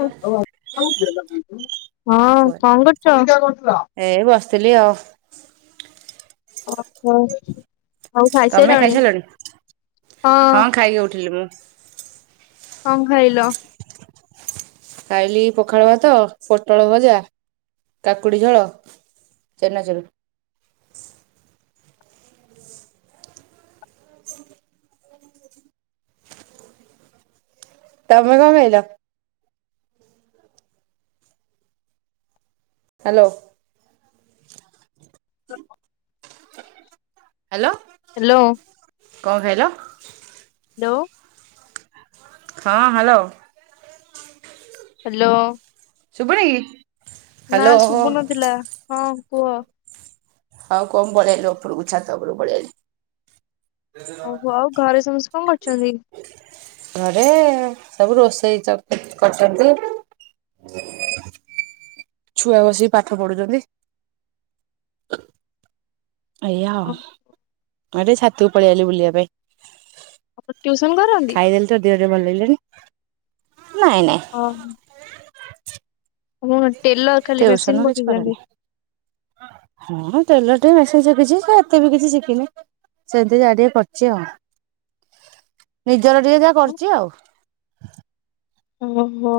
ହଁ କଣ କରୁଛ? ଏଇ ବସିଥିଲି ଆଉ। ଓହୋ ହଉ ତମେ ଖାଇସିଲଣି ଖାଇସାରିଲଣି? ହଁ। ଖାଇକି ଉଠିଲି ମୁଁ। କଣ ଖାଇଲ? ଖାଇଲି ପଖାଳ ଭାତ ପୋଟଳ ଭଜା କାକୁଡି ଝୋଳ। ଚେନାଚୁରୁ। ତମେ କଣ ଖାଇଲ? ହ୍ୟାଲୋ। ହ୍ୟାଲୋ। ହ୍ୟାଲୋ। କଣ ଖାଇଲ? ହ୍ୟାଲୋ। ହଁ ହ୍ୟାଲୋ। ହ୍ୟାଲୋ। ଶୁଭଣି କି? ନା ହ୍ୟାଲୋ ଶଶୁବୁନଥିଲା ହଁ କୁହ? ହଉ କଣ ପଳେଇଲ ଉପରକୁଛାତ ଉପରୁକୁ ପାଲେଇଆଇଲି। ଓହୋ ଘରେ ସମସ୍ତେ କଣ କରୁଛନ୍ତି? ଘରେ ସବୁ ରୋଷେଇ କରୁଛନ୍ତି। ଛୁଆ ବସିକି ପାଠ ପଢୁଛନ୍ତି। ଏଇଆଉ ଆରେ ଛତିକୁ ପଳେଇ ଆଲି ବୁଲିବା ପାଇଁ। ଆପଣ ଟ୍ୟୁସନ କରନ୍ତି? ଖାଇଦେଲି ତ ଦେହ ଟିକେ ଭଲ ଲାଗିଲାଣି ନାଇଁ ନାଇଁ। ହଁ ହଁ। ଓ ଟେଲର ଖାଲି ଟିଉସନ ମେସିନ କିଛି କରେନି। ପକେଇଛନ୍ତି। ହଁ ତେଲଟେ ମେସିନ୍ ଶିଖିଛି ସେ ଏତେ ବି କିଛି ଶିଖିନି। ସେମିତି ଯା ଟିକେ କରିଛି ଆଉ। ନିଜର ଟିକେ ଯାହା କରିଛି ଆଉ। ଓହୋ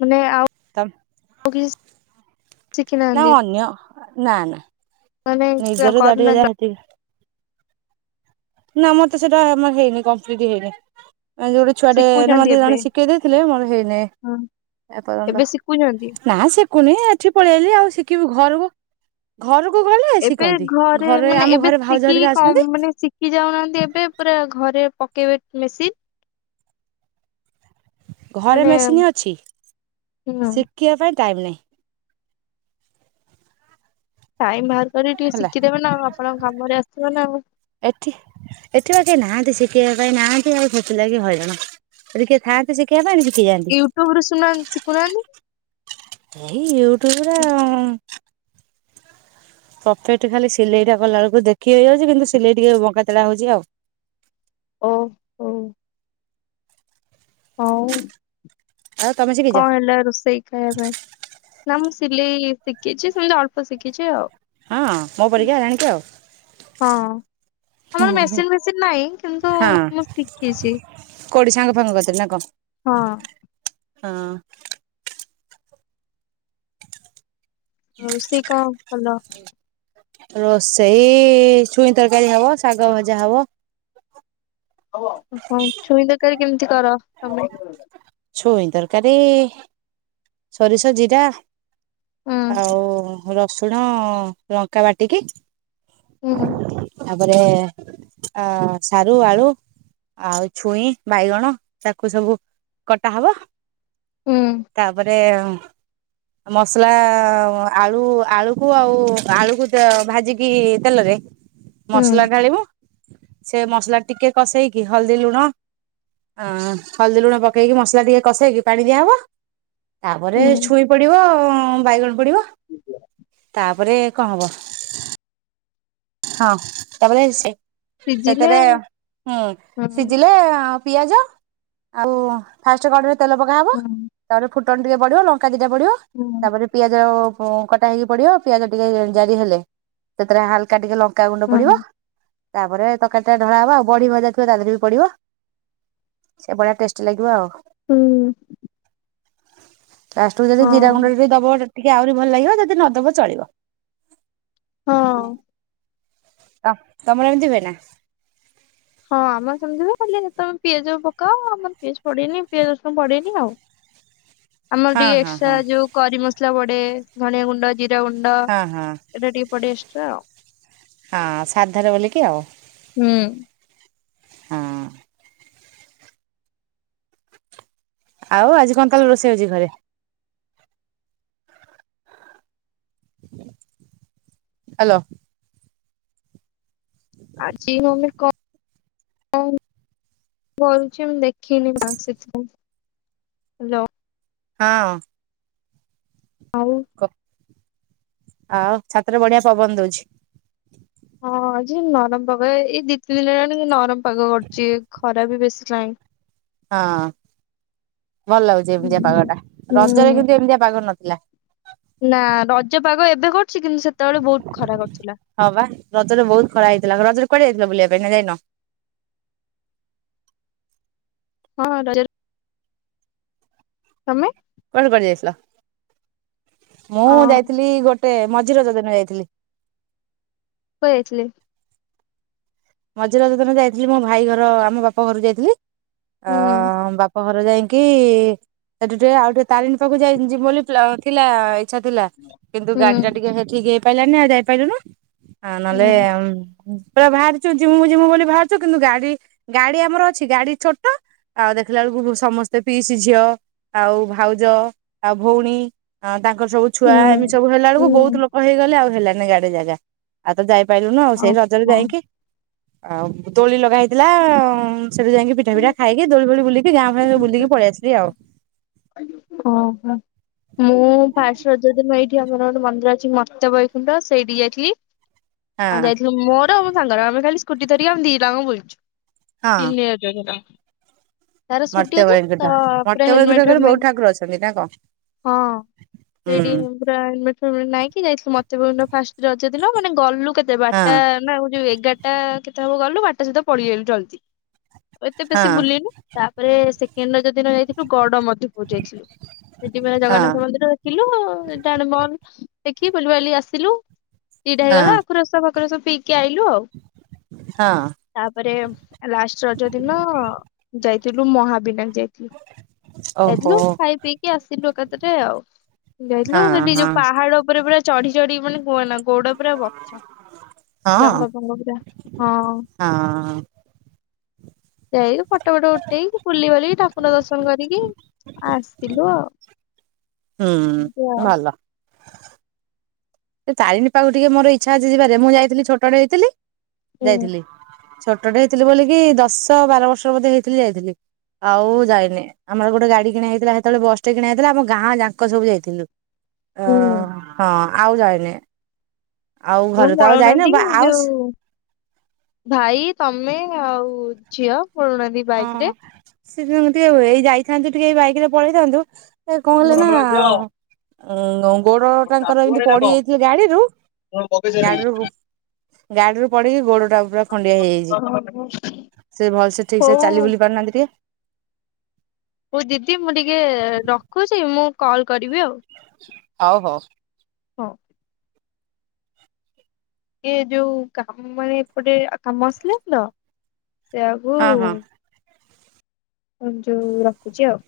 ମାନେ ଆପ ତମ୍। ଓକେ। ନା ଅନ୍ୟ ନା ନା ମାନେ ନିଜର ତା ଟିକେ କରୁନାହାନ୍ତି ଯାହା ହେତିକି। ନା ମତେ ସେଇଟା ଆମର ହେଇନି କମ୍ପ୍ଲିଟ ହେଇନି ଆଉ ଯୋଉଟି ଛୁଆଟେ ନ ମେ ଶିଖୁଛନ୍ତି ଏବେ ଜଣେ ଶିଖେଇ ଦେଇଥିଲେ ମୋର ହେଇନି ହଁ ଏପର୍ଯ୍ୟନ୍ତ, ଏବେ ଶିଖୁଛନ୍ତି। ନାସେ କୁନି ଏଠି ପଳେଇଲି ଆଉ ଶିଖିବି ଘରକୁ ଘରକୁ ଗଲେ ଏବେ ସିକନ୍ତି ଘରେ ମାନେ ଆମ ଏବେ ଘରେ ଭାଉଜ ଶିଖିକି ହେରିକା କମ୍ ଅଛନ୍ତି। ମାନେ ଶିଖି ଯାଉନାହାନ୍ତି ଏବେ ପୁରା ଘରେ ପକେଇବେ ମେସିନ୍। ଘରେ ମାନେ ମେସିନ୍ ଅଛି ହୁଁ ଶିଖିବା ପାଇଁ ଟାଇମ୍ ନାହିଁ। ଟାଇମ ବାହାର କରିିକି ଟିକେ ହେଲା ଶିଖିଦେବ ନା ଆଉ ଆପଣଙ୍କ କାମରେ ଆସିବ ନା ଆଉ। ଏଠି ଏଠି ବା କିଏ ନାହାନ୍ତି ଶିଖିବା ପାଇଁ ନାହାନ୍ତି ଆଉ ସେଥି ଲାଗି ହଇରାଣ ଯଦି କିଏ ଥାଆନ୍ତେ କିଏ ସିକନ୍ତା ମୁ ସିକିଯାନ୍ତି। ୟୁଟ୍ୟୁବରୁ ଶୁନା ଶିଖୁନାହାନ୍ତି ଏଇ ୟୁଟ୍ୟୁବରେ ଆଉ। ପକେଟ ଖାଲି ସିଲେଇଟା କଲା ବେଳକୁ ଦେଖିହେଇ ଯାଉଛି କିନ୍ତୁ ସିଲେଇ ଟିକେ ବଙ୍କାଟେଳା ହଉଛି ଆଉ। ଓ। ହଉ। ହଉ ଆଉ ତମେ ଶିଖିଛ? କଣ ହେଲା ରୋଷେଇ? ଖାଇବା ପାଇଁ ନା ମୁଁ ସିଲେଇ ଶିଖିଛି ସେମିତି ଅଳ୍ପ ଶିଖିଛି ଆଉ। ହଁ ମୋ ପରିକା ଜାଣିକି। ହଁ। ଆମର ମେସିନ ଫେସିନ ନାହିଁ କିନ୍ତୁ ମୁଁ ଶିଖିଛି। କଉଡି ସାଙ୍ଗ ଫାଙ୍ଗ କତିରେ ନା କଣ? ହଁ। ହଁ। ରୋଷେଇ କଣ କଲ? ରୋଷେଇ ଛୁଇଁ ତରକାରୀ ହବ ଶାଗ ଭଜା ହବ। ହଁ ଛୁଇଁ ତରକାରୀ କେମିତି କର ତମେ? ଛୁଇଁ ତରକାରୀ ସୋରିଷ ଜିରା ହୁଁ ଆଉ ରସୁଣ ଲଙ୍କା ବାଟିକି। ହୁଁ ଉଁ ତାପରେ ଅ ସାରୁ ଆଳୁ ଆଉ ଛୁଇଁ ବାଇଗଣ ତାକୁ ସବୁ କଟା ହବ। ହୁଁ ଉଁ ତା ପରେ ମସଲା ଆଳୁ, ଆଳୁକୁ ଆଉ ଆଳୁକୁ ଭାଜିକି ତେଲରେ ହୁଁ ମସଲା ଢାଳିବୁ ସେ ମସଲା ଟିକେ କଷେଇକି ହଳଦୀ ଲୁଣ ଅଁ ହଳଦୀ ଲୁଣ ପକେଇକି, ମସଲା ଟିକେ କସେଇକି, ପାଣି ଦିଆହବ ତାପରେ ହୁଁ ଛୁଇଁ ପଡିବ ବାଇଗଣ ପଡିବ ତାପରେ କଣ ହବ। ହଁ ତାପରେ ସିଝିଲେ ସେଥିରେ ହୁଁ, ସିଝିଲେ ପିଆଜ ଆଉ ଫାଷ୍ଟେ କଡ଼ରେତେଲ ପକାହବ। ହୁଁ ତାପରେ ଫୁଟଣ ଟିକେ ବଢିବ, ଲଙ୍କା ଦିଟା ବଢିବ ହୁଁ ତାପରେ ପିଆଜ କଟା ହେଇକି ପଡିବ, ପିଆଜ ଟିକେ ଜାରି ହେଲେ, ସେଥିରେ ହାଲକା ଟିକେ ଲଙ୍କା ଲକା ଗୁଣ୍ଡ ହୁଁ ପଡିବ, ତାପରେ ତରକାରୀ ଟା ଢଳା ହବ, ଆଉ ବଢି ଭଜା ଥିବ ତା ଦେହରେ ବି ପଡିବ। ସେ ଭଳିଆ ଟେଷ୍ଟି ଲାଗିବ ଆଉ। ହୁଁ ଉଁ ଲଷ୍ଟକୁ ଯଦି ଜିରା ଗୁଣ୍ଡରେ ବି ଦବ ଟିକେ ଆହୁରି ଭଲ ଲାଗିବ, ଯଦି ନଦବ ଚଳିବ। ହଁ ଅଁ ତ ତମର ଏମିତି ହୁଏ ନା? ହଁ ଆମର ତମେ ପିଆଜ ପକାଅ ଆମର ପିଆଜ ପଡେନି, ପିଆଜ ରସୁଣ ପଡେନି ଆଉ। [inaudible] ଆମର ହଁ ଟିକେ ହଁ ଏକ୍ସଟ୍ରା ହଁ ଯୋଉ କରି ମସଲା ପଡେ, ଧନିଆ ଗୁଣ୍ଡ, ଜିରା ଗୁଣ୍ଡ ହଁ ହଁ ଏଇଟା ଟିକେ ପଡେ। ହଁ, ସାଧାରେ ବୋଲିକି ଆଉ ହୁଁ ଉଁ ହୁଁ। ଆଉ ଆଜି କଣ ତାହେଲେ ରୋଷେଇ ହେଉଛି ଘରେ? ହାଲୋ ଆଜି ମାନେ କଣ କ କରୁଛି, ମୁଁ ଦେଖିନି ବା ସେଥି ହେଲା। ହଁ ଆଉ ଆଉ ଛାତରେ ବଢିଆ ପବନ ଦଉଛି। ହଁ ଆଜି ନରମ ପାଗ ଏଇ ଦି ତିନି ଦିନ ହେଲାଣି ନରମ ପାଗ କରୁଛି ଖରା ବି ବେଶୀ ନାହିଁ। ହଁ ଭଲ ଲାଗୁଛି ଏମିତିଆ ହୁଁ ପାଗ ଟା, ହୁଁ ରଜରେ କିନ୍ତୁ ଏମିତିଆ ପାଗ ନଥିଲା। ନା ରଜ ପାଗ ଏବେ କରୁଛି କିନ୍ତୁ ସେତେବେଳେ ବହୁତ ଖରା କରୁଥିଲା। ହଁ ବା ରଜରେ ବହୁତ ଖରା ହେଇଥିଲା, ରଜରେ କୁଆଡେ ଯାଇଥିଲ ବୁଲିବା ପାଇଁ ନା ଯାଇନ? ହଁ ର ତମେ ତମେ କୁଆଡେ ଯାଇଥିଲ, ଅ ମୁଁ ଯାଇଥିଲି ଗୋଟେ ମଝି ରଜ ଦିନ ଯାଇଥିଲି। କୁଆଡେ ଯାଇଥିଲେ? ମଝି ରଜ ଦିନ ଯାଇଥିଲି ମୋ ଭାଇ ଘର, ଆମ ବାପା ଘରକୁ ଯାଇଥିଲି, ହୁଁ ବା ପର ଯାଇକି ସେଠି ଟିକେ ଆଉ ଟିକେ ତାରିଣୀ ପାଖକୁ ଯାଇ ବୋଲି ଥିଲା। ଇଛା ଥିଲା କିନ୍ତୁ ହୁଁ ଗାଡି ଟା ଟିକେ ଠିକ ହେଇପାରିଲାନି ଆଉ ଯାଇପାରିଲୁ ନି। ହଁ ନହେଲେ, ହୁଁ ପୁରା ବାହାର ଜିମୁ ଜିମୁ ବୋଲି ଭାବାରୁଛୁ କିନ୍ତୁ ଗାଡି, ଗାଡି ଆମର ଅଛି ଗାଡି ଛୋଟ। ଆଉ ଦେଖିଲା ବେଳକୁ ସମସ୍ତେ ପିଇସି ଝିଅ। ଆଉ ଭାଉଜ ଆଉ ଭଉଣୀ ତାଙ୍କର ସବୁ ଛୁଆ ହୁଁ ଏମି ସବୁ ହେଲା ବେଳକୁ ବହୁତ ହୁଁ ଲୋକ ହେଇଗଲେ ଆଉ ହେଲାନି ଗାଡିରେ ଜାଗା। ଆଉ ତ ଯାଇପାରିଲୁନୁ ଆଉ ସେଇ ରଜରେ ଓହୋ। ଯାଇକି ଆଉ ଦୋଳି ଲଗା ହେଇଥିଲା ଉଁ ସେଠୁ ଯାଇକି ପିଠା ପିଠା ଖାଇକି ଦୋଳି ଫୋଳି ବୁଲି କି ଗାଁ ଫା ରେ ବୁଲିକି ପଳେଇ ଆସିଲି ଆଉ। ଓହୋ। ମୁଁ ଫାର୍ଷ୍ଟ ରଜ ଦିନ ଏଇଠି ଆମର ଗୋଟେ ମନ୍ଦିର ଅଛି ମତ୍ୟ ବୈକୁଣ୍ଠ ସେଇଠି ଯାଇଥିଲି। ଆଉ ହଁ ଯାଇଥିଲୁ ମୋର ଆଉ ମୋ ସାଙ୍ଗର ଆମେ ଖାଲି ସ୍କୁଟି ଧରିକି ଆମେ ଦି ଟା ଙ୍କ ବୁଲୁଛୁ ହଁ ସିନିୟର୍। ତାର ସ୍କୁଟି ମର୍ତ୍ତ୍ୟ ଅଛି ବୈକୁଣ୍ଠ ତ ପୁରା ମର୍ତ୍ତ୍ୟ ହେଲମେଟ। ବୈକୁଣ୍ଠରେ ବହୁତ ହେଲମେଟ ଠାକୁର ଅଛନ୍ତି ନା କଣ? ହଁ ହୁଁ ସେଇଠି। ପୁରା ହେଲମେଟ ଫେଲମେଟ ନାଇକି ଯାଇଥିଲୁ ମତ୍ୟ ବୈକୁଣ୍ଠ ଫାର୍ଷ୍ଟ ରଜ ଦିନ ମାନେ ଗଲୁ। କେତେ ହଁ ବାରଟା ନା ଉ ଯୋଉ ଏଗାରଟା କେତେ ହବ ଗଲୁ ବାରଟା ସୁଦ୍ଧା ପଳି ଆଇଲୁ ଜଲଦି। ଆଉ ଏତେ ହଁ ବେଶୀ ବୁଲିନୁ ତାପରେ ସେକେଣ୍ଡ ରଜ ଦିନ ଯାଇଥିଲୁ ଗଡ ପୁର ଯାଇଥିଲୁ ସେଠି ଫେରେ ହଁ ଜଗନ୍ନାଥ ମନ୍ଦିର। ଦେଖିଲୁ ଏଇଟା ଆଡ଼େ ବନ୍ଦ ଦେଖି ବୁଲିିବାଲି ଆସିଲୁ ଦିଟା ହଁ ହେଇଗଲା ଆଖୁରସ ଫା ଆଖୁ ରସ ପିକୀ ଆଇଲୁ ଆଉ। ହଁ। ତାପରେ ଲାଷ୍ଟ ରଜ ଦିନ ଯାଇଥିଲୁ ମହାବିନାୟକ ଯାଇଥିଲୁ। ଓହୋ। ଯାଇଥିଲୁ ଖାଇ ପିଇକି ଆସିଲୁ ଏକାଥରେ ଆଉ ଯାଇଥିଲୁ ହଁ ସେଠି ହଁ ଯୋଉ ପାହାଡ ଉପରେ ପୁରା। ଚଢି ଚଢ଼ି ମାନେ କୁହନା। ଗୋଡ ପୁରା ବଥା ହଁ ଜଙ୍ଘ ଫଙ୍ଗ ପୂରା ହଁ। ହଁ ଯାଇକି ଫଟୋ ଫଟୋ ଉଠେଇକି ବୁଲି ବାଲିକି ଠାକୁର ଦର୍ଶନ କରିକି। ଆସିଲୁ ଆଉ। ଏମିତି ହୁଁ ଆଉ। ଭଲ। ଏ ତାରିଣୀ ପାଖକୁ ଟିକେ ମୋର ଇଚ୍ଛା ଅଛି ଯିବାରେ ମୁଁ ଯାଇଥିଲି ଛୋଟଟେ ହେଇଥିଲି ହୁଁ ଯାଇଥିଲି। ଛୋଟଟେ ହେଇଥିଲି ବୋଲିକି ଦଶ ବାର ବର୍ଷର ବୋଧେ ହେଇଥିଲି ଯାଇଥିଲି। ଆଉ ଯାଇନି ଆମର ଗୋଟେ ଗାଡି କିଣା ହେଇଥିଲା ସେତେବେଳେ ବସଟେ କିଣା ହେଇଥିଲା ଆମ ଗାଁ ଯାକ ସବୁ ଯାଇଥିଲୁ। ଅ ହୁଁ। ହଁ ଆଉ ଯାଇନି। ଆଉ ଉଁ ଘରେ ତ ଆଉ ଯାଇନି ପଳଉନାହାନ୍ତି ବା ଆଉ ଯୋଉ। ଭାଇ ତମେ ଆଉ ଝିଅ ପଳଉ ନାହାନ୍ତି। ହଁ ସେ ଦି ଜଣ ଟିକେ ଏଇ ଯାଇଥାନ୍ତୁ ଟିକେ ଏଇ ବାଇକ ରେ ପଳେଇଥାନ୍ତୁ। ଏ କଣ ହେଲା ଓହୋ ନା। ଉଁ ଙ୍ଗୋ ଗୋଡ ତାଙ୍କର ଏମିତି ପଡି ଯାଇଥିଲେ ଗାଡିରୁ ଗାଡିରୁ। ଗାଡିରୁ ପଡିକି ଗୋଡ ଟା ପୁରା ଖଣ୍ଡିଆ ହେଇଯାଇଛି ସେ ଭଲସେ। ଠିକ ହଉ ସେ ଚାଲି ବୁଲି ପାରୁନାହାନ୍ତି ଟିକେ। ହଉ ଦିଦି ମୁଁ ଟିକେ ରଖୁଛି ମୁଁ କଲ କରିବି ଆଉ। ହଉ ହଉ। ହଉ। ଏ ଯୋଉ କାମ ମାନେ ଏପଟେ ଆ କାମ ଆସିଲା ତ ସେୟାକୁ। ହଁ ହଁ। ଉଁ ଯୋଉ ରଖୁଛି ଆଉ।